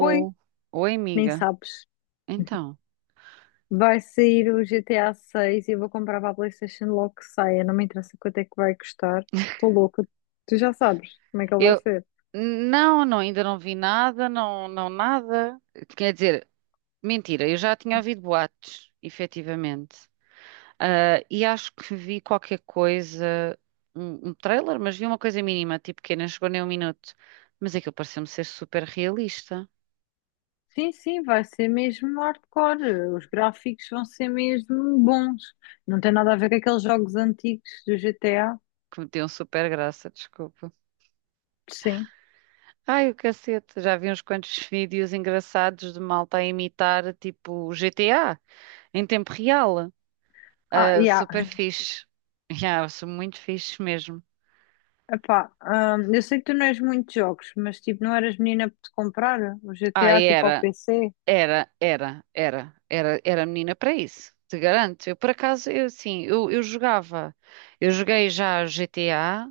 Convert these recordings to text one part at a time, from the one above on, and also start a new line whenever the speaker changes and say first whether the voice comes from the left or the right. left: Oi,
right: Oi,
left: nem
right: amiga.
left: sabes.
right: Então,
left: Vai sair o GTA 6 e eu vou comprar para a PlayStation logo que saia. Não me interessa quanto é que vai custar. Estou louca. Tu já sabes como é que ele vai
right: eu
left: ser.
right: não, não, ainda não vi nada, não, não nada. Quer dizer, mentira, eu já tinha ouvido boatos, efetivamente. Ah, e acho que vi qualquer coisa, um trailer, mas vi uma coisa mínima, tipo que nem chegou nem um minuto. Mas aquilo pareceu-me ser super realista,
left: Sim, sim, vai ser mesmo hardcore. Os gráficos vão ser mesmo bons. Não tem nada a ver com aqueles jogos antigos do GTA.
right: que me deu super graça, desculpa.
left: Sim.
right: Ai, o cacete, já vi uns quantos vídeos engraçados de malta a imitar, tipo GTA, em tempo real.
left: Ah,
right: Ah,
left: yeah.
right: super fixe. Yeah, sou muito fixe mesmo.
left: Epá, eu sei que tu não és muito de jogos, mas tipo, não eras menina para te comprar o
right: Ah,
left: GTA tipo ao
right: era,
left: PC?
right: era, era, era, era, era menina para isso. Te garanto. Eu, por acaso, eu sim, eu jogava. Eu joguei já GTA,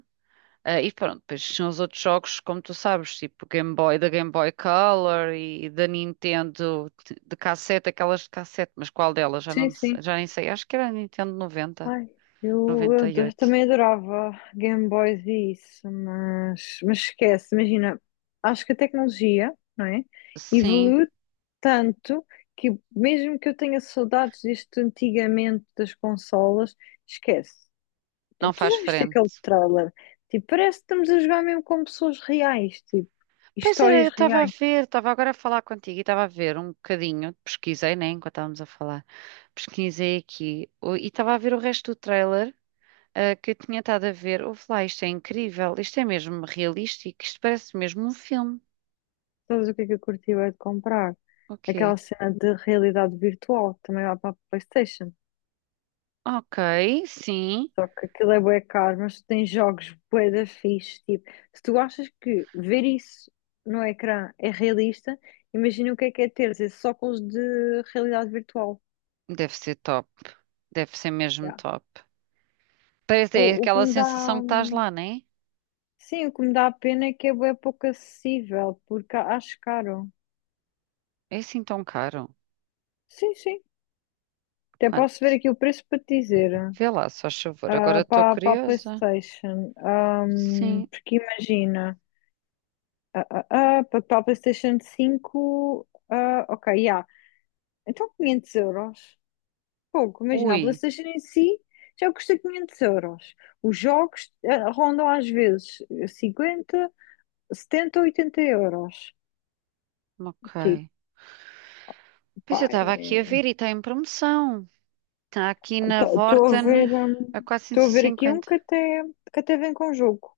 right: ah, e pronto, depois tinham os outros jogos, como tu sabes, tipo Game Boy, da Game Boy Color e da Nintendo de cassete, aquelas de cassete, mas qual delas? Já
left: Sim,
right: não,
left: sim.
right: sei- já nem sei. Acho que era a Nintendo noventa,
left: Ai, eu, eu
right: noventa e
left: do-
right: oito.
left: também adorava Game Boys e isso, mas esquece, imagina, acho que a tecnologia, não é,
right: Sim,
left: evoluiu tanto que mesmo que eu tenha saudades deste antigamente das consolas, esquece.
right: não
left: Portanto, tu
right: faz
left: já viste aquele
right: frente.
left: trailer? Tipo, parece que estamos a jogar mesmo com pessoas reais, tipo,
right: Pois era,
left: histórias
right: eu estava a
left: reais.
right: ver, estava agora a falar contigo e estava a ver um bocadinho, pesquisei, né, enquanto estávamos a falar, pesquisei e estava a ver o resto do trailer ah, que eu tinha estado a ver. Ouve lá, isto é incrível, isto é mesmo realístico, isto parece mesmo um filme.
left: Sabes o que é que eu curti bué de comprar?
right: O quê?
left: Aquela cena de realidade virtual que também lá para a PlayStation.
right: Ok, sim,
left: Só que aquilo é bué caro, mas tu tens jogos bué da fixe. Tipo, se tu achas que ver isso no ecrã é realista, imagina o que é ter esses óculos de realidade virtual.
right: deve ser top, deve ser mesmo
left: Yeah.
right: top. Parece é
left: O que
right: aquela
left: me dá,
right: sensação que estás lá, né?
left: sim, o que me dá pena é que é bué pouco acessível, porque acho caro.
right: É assim tão caro?
left: Sim, sim. Até posso ver
right: Quanto?
left: aqui o preço para te dizer,
right: Vê lá, só favor, agora
left: ah,
right: estou
left: para a
right: curiosa.
left: PlayStation.
right: Sim,
left: Porque imagina, para a PlayStation cinco, ah, ok, já. Então 500 euros. Pouco, imagina, a
right: ui,
left: PlayStation em si já custa 500 euros. Os jogos, rondam às vezes 50, 70, 80 euros.
right: ok.
left: Tipo,
right: Pois eu
left: pá,
right: estava aqui a ver e está em promoção. Está aqui na
left: estou a
right: Vorten
left: ver, hum,
right: a
left: estou a ver aqui um
right: 450.
left: que até vem com jogo.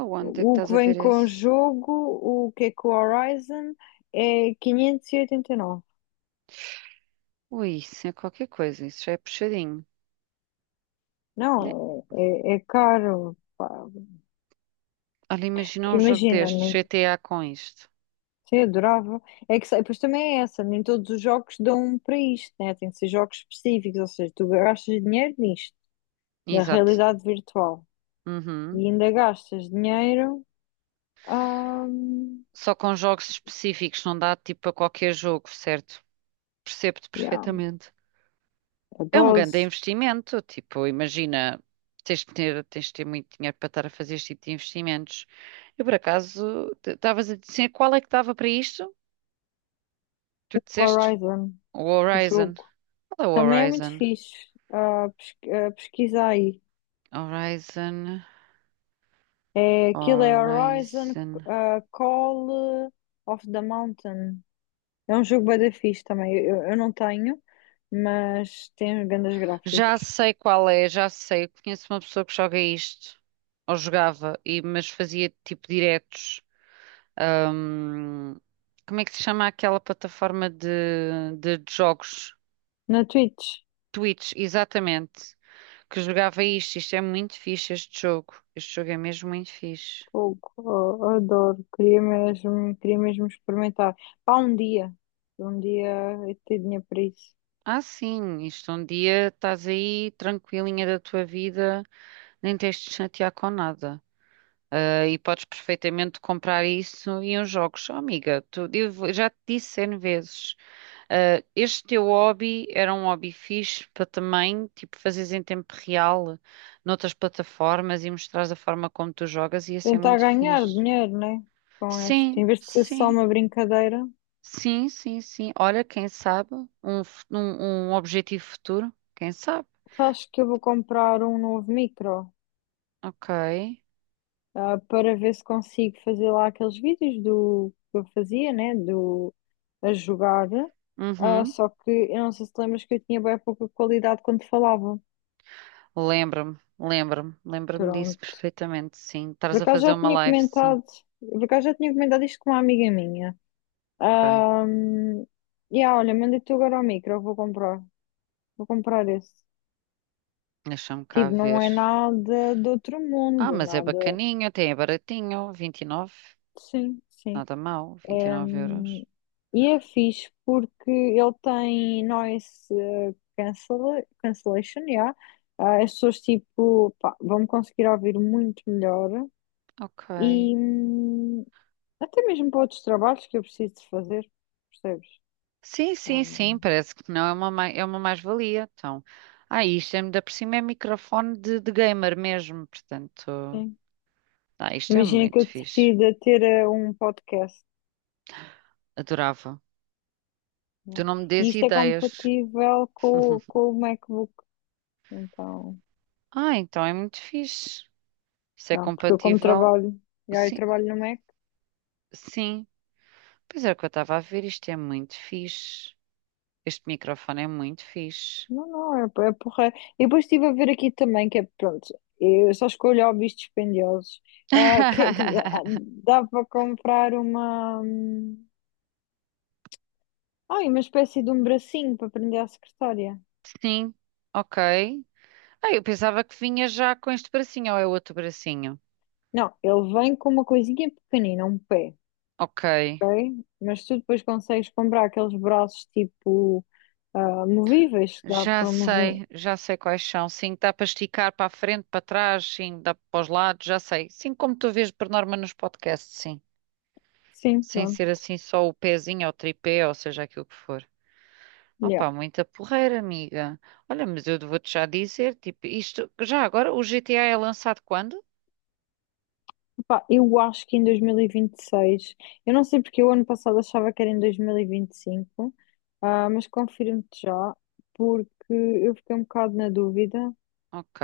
right: Aonde é que
left: O
right: estás
left: que
right: a
left: vem
right: ver
left: com
right: esse?
left: jogo, o que é com o Horizon, é 589.
right: Ui, isso é qualquer coisa, isso já é puxadinho. Né?
left: Não, é, é caro, pá.
right: Olha, imagina
left: Porque
right: um jogo
left: imagina,
right: deste,
left: nem.
right: GTA com isto.
left: Sim, adorava. É que, pois também é essa, nem todos os jogos dão para isto, né? Tem que ser jogos específicos, ou seja, tu gastas dinheiro nisto, na
right: Exato.
left: realidade virtual, e
right: Uhum.
left: ainda gastas dinheiro a,
right: Só com jogos específicos, não dá tipo a qualquer jogo, certo? Percebo-te
left: yeah,
right: perfeitamente.
left: a
right: É um grande
left: dose,
right: investimento, tipo, imagina, tens de ter muito dinheiro para estar a fazer este tipo de investimentos. Eu, por acaso, estavas a dizer qual é que dava para isto? Tu
left: o
right: disseste
left: Horizon,
right: o
left: o
right: Horizon.
left: jogo.
right: Qual é o
left: Também é muito
right: Horizon?
left: fixe, pesquisa aí.
right: Horizon,
left: É, aquilo é Horizon,
right: Horizon.
left: Call of the Mountain. É um jogo bem da fixe também. Eu não tenho, mas tem grandes gráficos.
right: Já sei qual é, já sei. Conheço uma pessoa que joga isto, ou jogava, e, mas fazia tipo diretos. Ahm, como é que se chama aquela plataforma de jogos?
left: Na Twitch,
right: Twitch, exatamente. Que jogava isto. Isto é muito fixe, este jogo. Este jogo é mesmo muito fixe.
left: fogo, oh, adoro, queria mesmo experimentar. Pá, um dia eu ter dinheiro para isso.
right: Ah, sim, isto um dia estás aí tranquilinha da tua vida, nem tens de te chatear com nada. Ah, e podes perfeitamente comprar isso em uns jogos. Oh, amiga, tu, eu já te disse N vezes. Ah, este teu hobby era um hobby fixe para também, tipo, fazeres em tempo real noutras plataformas e mostrares a forma como tu jogas, ia ser
left: Tentar
right: muito
left: ganhar
right: fixe.
left: dinheiro, né? Com este,
right: Sim,
left: em vez de ser só
right: sim,
left: uma brincadeira,
right: sim, sim, sim. Olha, quem sabe um objetivo futuro, quem sabe?
left: acho que eu vou comprar um novo micro,
right: Ok.
left: ah, para ver se consigo fazer lá aqueles vídeos do que eu fazia, né? Do a jogar. Ah,
right: Uhum.
left: só que eu não sei se te lembras que eu tinha bem pouca qualidade quando falava.
right: Lembra-me, lembra-me, lembra-me disso
left: Pronto,
right: perfeitamente, sim.
left: por
right: Estás a
left: acaso
right: fazer
left: já
right: uma
left: tinha
right: live, sim.
left: comentado, por acaso já tinha comentado isto com uma amiga minha.
right: Ok.
left: Ahm, e ah, olha, mandei tu agora o micro, eu vou comprar. Vou comprar esse.
right: Deixa-me cá
left: Tipo, não
right: ver.
left: é nada de outro
right: Ah,
left: mundo,
right: mas é
left: nada.
right: bacaninho, até é baratinho, 29.
left: Sim, sim.
right: Nada mal, vinte e
left: É,
right: nove euros.
left: e é fixe porque ele tem noise, cancellation, yeah. Ah, as pessoas tipo, pá, vão conseguir ouvir muito melhor
right: Ok.
left: e, até mesmo para outros trabalhos que eu preciso de fazer, percebes?
right: Sim,
left: Ah,
right: sim, sim,
left: mano.
right: parece que não é uma, ma- é uma mais-valia. Então, ah, isto é, ainda por cima é microfone de gamer mesmo, portanto,
left: Sim.
right: ah, isto é
left: Imagina que eu
right: muito fixe.
left: decida ter, um podcast,
right: Adorava.
left: né?
right: Tu não me dês
left: E isto é
right: ideias.
left: compatível com o com o MacBook. Então,
right: Ah, então é muito fixe. Isso é
left: já, porque eu como
right: compatível?
left: trabalho, já eu
right: Sim,
left: trabalho no Mac.
right: sim. Pois é, o que eu estava a ver, isto é muito fixe. Este microfone é muito fixe.
left: Não, não, é, é porra. E depois estive a ver aqui também que é, pronto, eu só escolho hobbies dispendiosos. Ah, que, é que dá para comprar uma... ai, uma espécie de um bracinho para prender à secretária.
right: Sim, ok. Ah, eu pensava que vinha já com este bracinho, ou é outro bracinho?
left: Não, ele vem com uma coisinha pequenina, um pé.
right: Ok.
left: Ok? Mas tu depois consegues comprar aqueles braços tipo, ah, movíveis que dá para mover.
right: Já sei quais são. Sim, dá para esticar para a frente, para trás, sim, dá para os lados, já sei. Sim, como tu vês por norma nos podcasts, sim.
left: Sim,
right: Sem ser
left: pronto.
right: assim só o pezinho ou o tripé, ou seja, aquilo que for.
left: Yeah.
right: Opa, muita porreira, amiga. Olha, mas eu vou-te já dizer, tipo, isto, já agora, o GTA é lançado quando?
left: Epá, eu acho que em 2026, eu não sei porque o ano passado achava que era em 2025, ah, mas confirmo-te já, porque eu fiquei um bocado na dúvida,
right: Ok,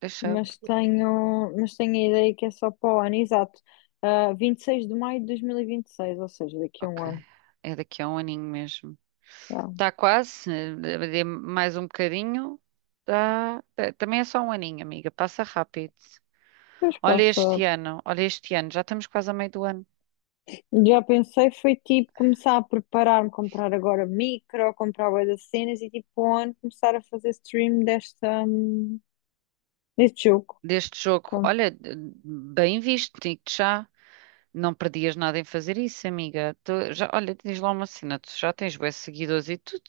right: deixa eu ver.
left: mas tenho a ideia que é só para o ano, exato. Ah, 26 de maio de 2026, ou seja, daqui a um
right: Ok,
left: ano.
right: é daqui a um aninho mesmo.
left: Yeah.
right: Está quase, mais um bocadinho. Tá, também é só um aninho, amiga, passa rápido.
left: Depois passa.
right: Olha este ano, já estamos quase a meio do ano
left: Já pensei, foi tipo começar a preparar-me, comprar agora micro, comprar bué das cenas e tipo on, começar a fazer stream desta, deste jogo.
right: deste jogo.
left: Com-.
right: Olha, bem visto, digo-te já. Não perdias nada em fazer isso, amiga. Tu já, olha, tens lá uma cena, tu já tens bué seguidores e tudo.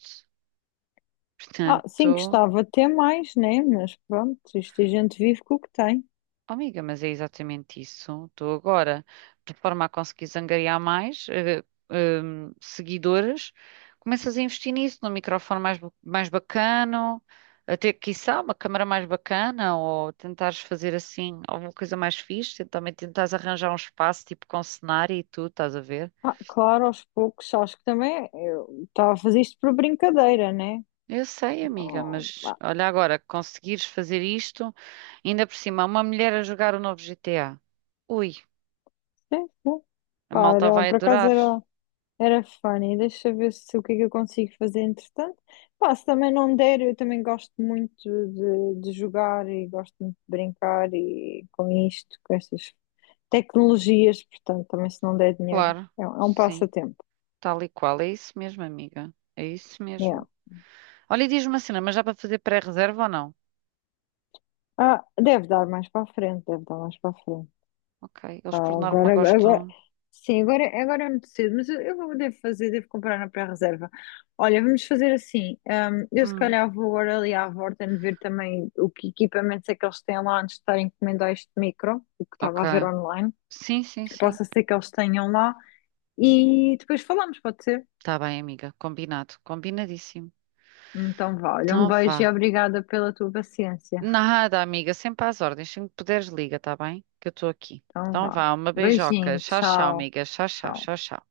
left: Ah, sim,
right: Portanto.
left: gostava até mais, né? Mas pronto, isto a gente vive com o que tem.
right: Oh, amiga, mas é exatamente isso. Estou agora, de forma a conseguir angariar mais seguidores, começas a investir nisso, num microfone mais bacana, até, quiçá, uma câmara mais bacana, ou tentares fazer assim alguma coisa mais fixe, também tentares arranjar um espaço tipo com cenário e tudo, estás a ver?
left: Ah, claro, aos poucos, acho que também eu estava a fazer isto por brincadeira, né?
right: Eu sei, amiga,
left: Ah,
right: mas
left: pá,
right: olha agora, conseguires fazer isto, ainda por cima, uma mulher a jogar o novo GTA. Ui,
left: sim, sim.
right: a malta
left: Para,
right: vai
left: por acaso
right: adorar.
left: era. Era funny, deixa eu ver se o que é que eu consigo fazer entretanto. Pá, se também não der, eu também gosto muito de jogar e gosto muito de brincar e com isto, com estas tecnologias, portanto, também se não der dinheiro,
right: Claro,
left: é, é um
right: sim,
left: passatempo.
right: tal e qual. É isso mesmo, amiga. É isso
left: Yeah.
right: mesmo. Olha, e diz-me assim, mas dá para fazer pré-reserva ou não?
left: Ah, deve dar mais para a frente, deve dar mais para a frente.
right: Ok,
left: Ah,
right: eles por norma
left: agora,
right: gostam.
left: agora, sim, agora, agora é muito cedo, mas eu devo fazer, devo comprar na pré-reserva. Olha, vamos fazer assim. Eu se
right: Hum,
left: calhar vou agora ali à Vorten ver também o que equipamentos é que eles têm lá antes de estar a encomendar este micro, o que estava a ver
right: ok.
left: online.
right: Sim, sim, sim.
left: Possa ser que eles tenham lá e depois falamos, pode ser?
right: Tá bem, amiga. Combinado, combinadíssimo.
left: Então vá, olha, um
right: Então
left: beijo e
right: vá.
left: obrigada pela tua paciência.
right: Nada, amiga, sempre às ordens. Sempre que puderes, liga, tá bem? Que eu estou aqui.
left: Então
right: Então
left: vá.
right: vá, uma beijoca.
left: Beijinho,
right: Tchau, tchau,
left: tchau.
right: amiga. Tchau, tchau,
left: Tchau.
right: tchau, tchau.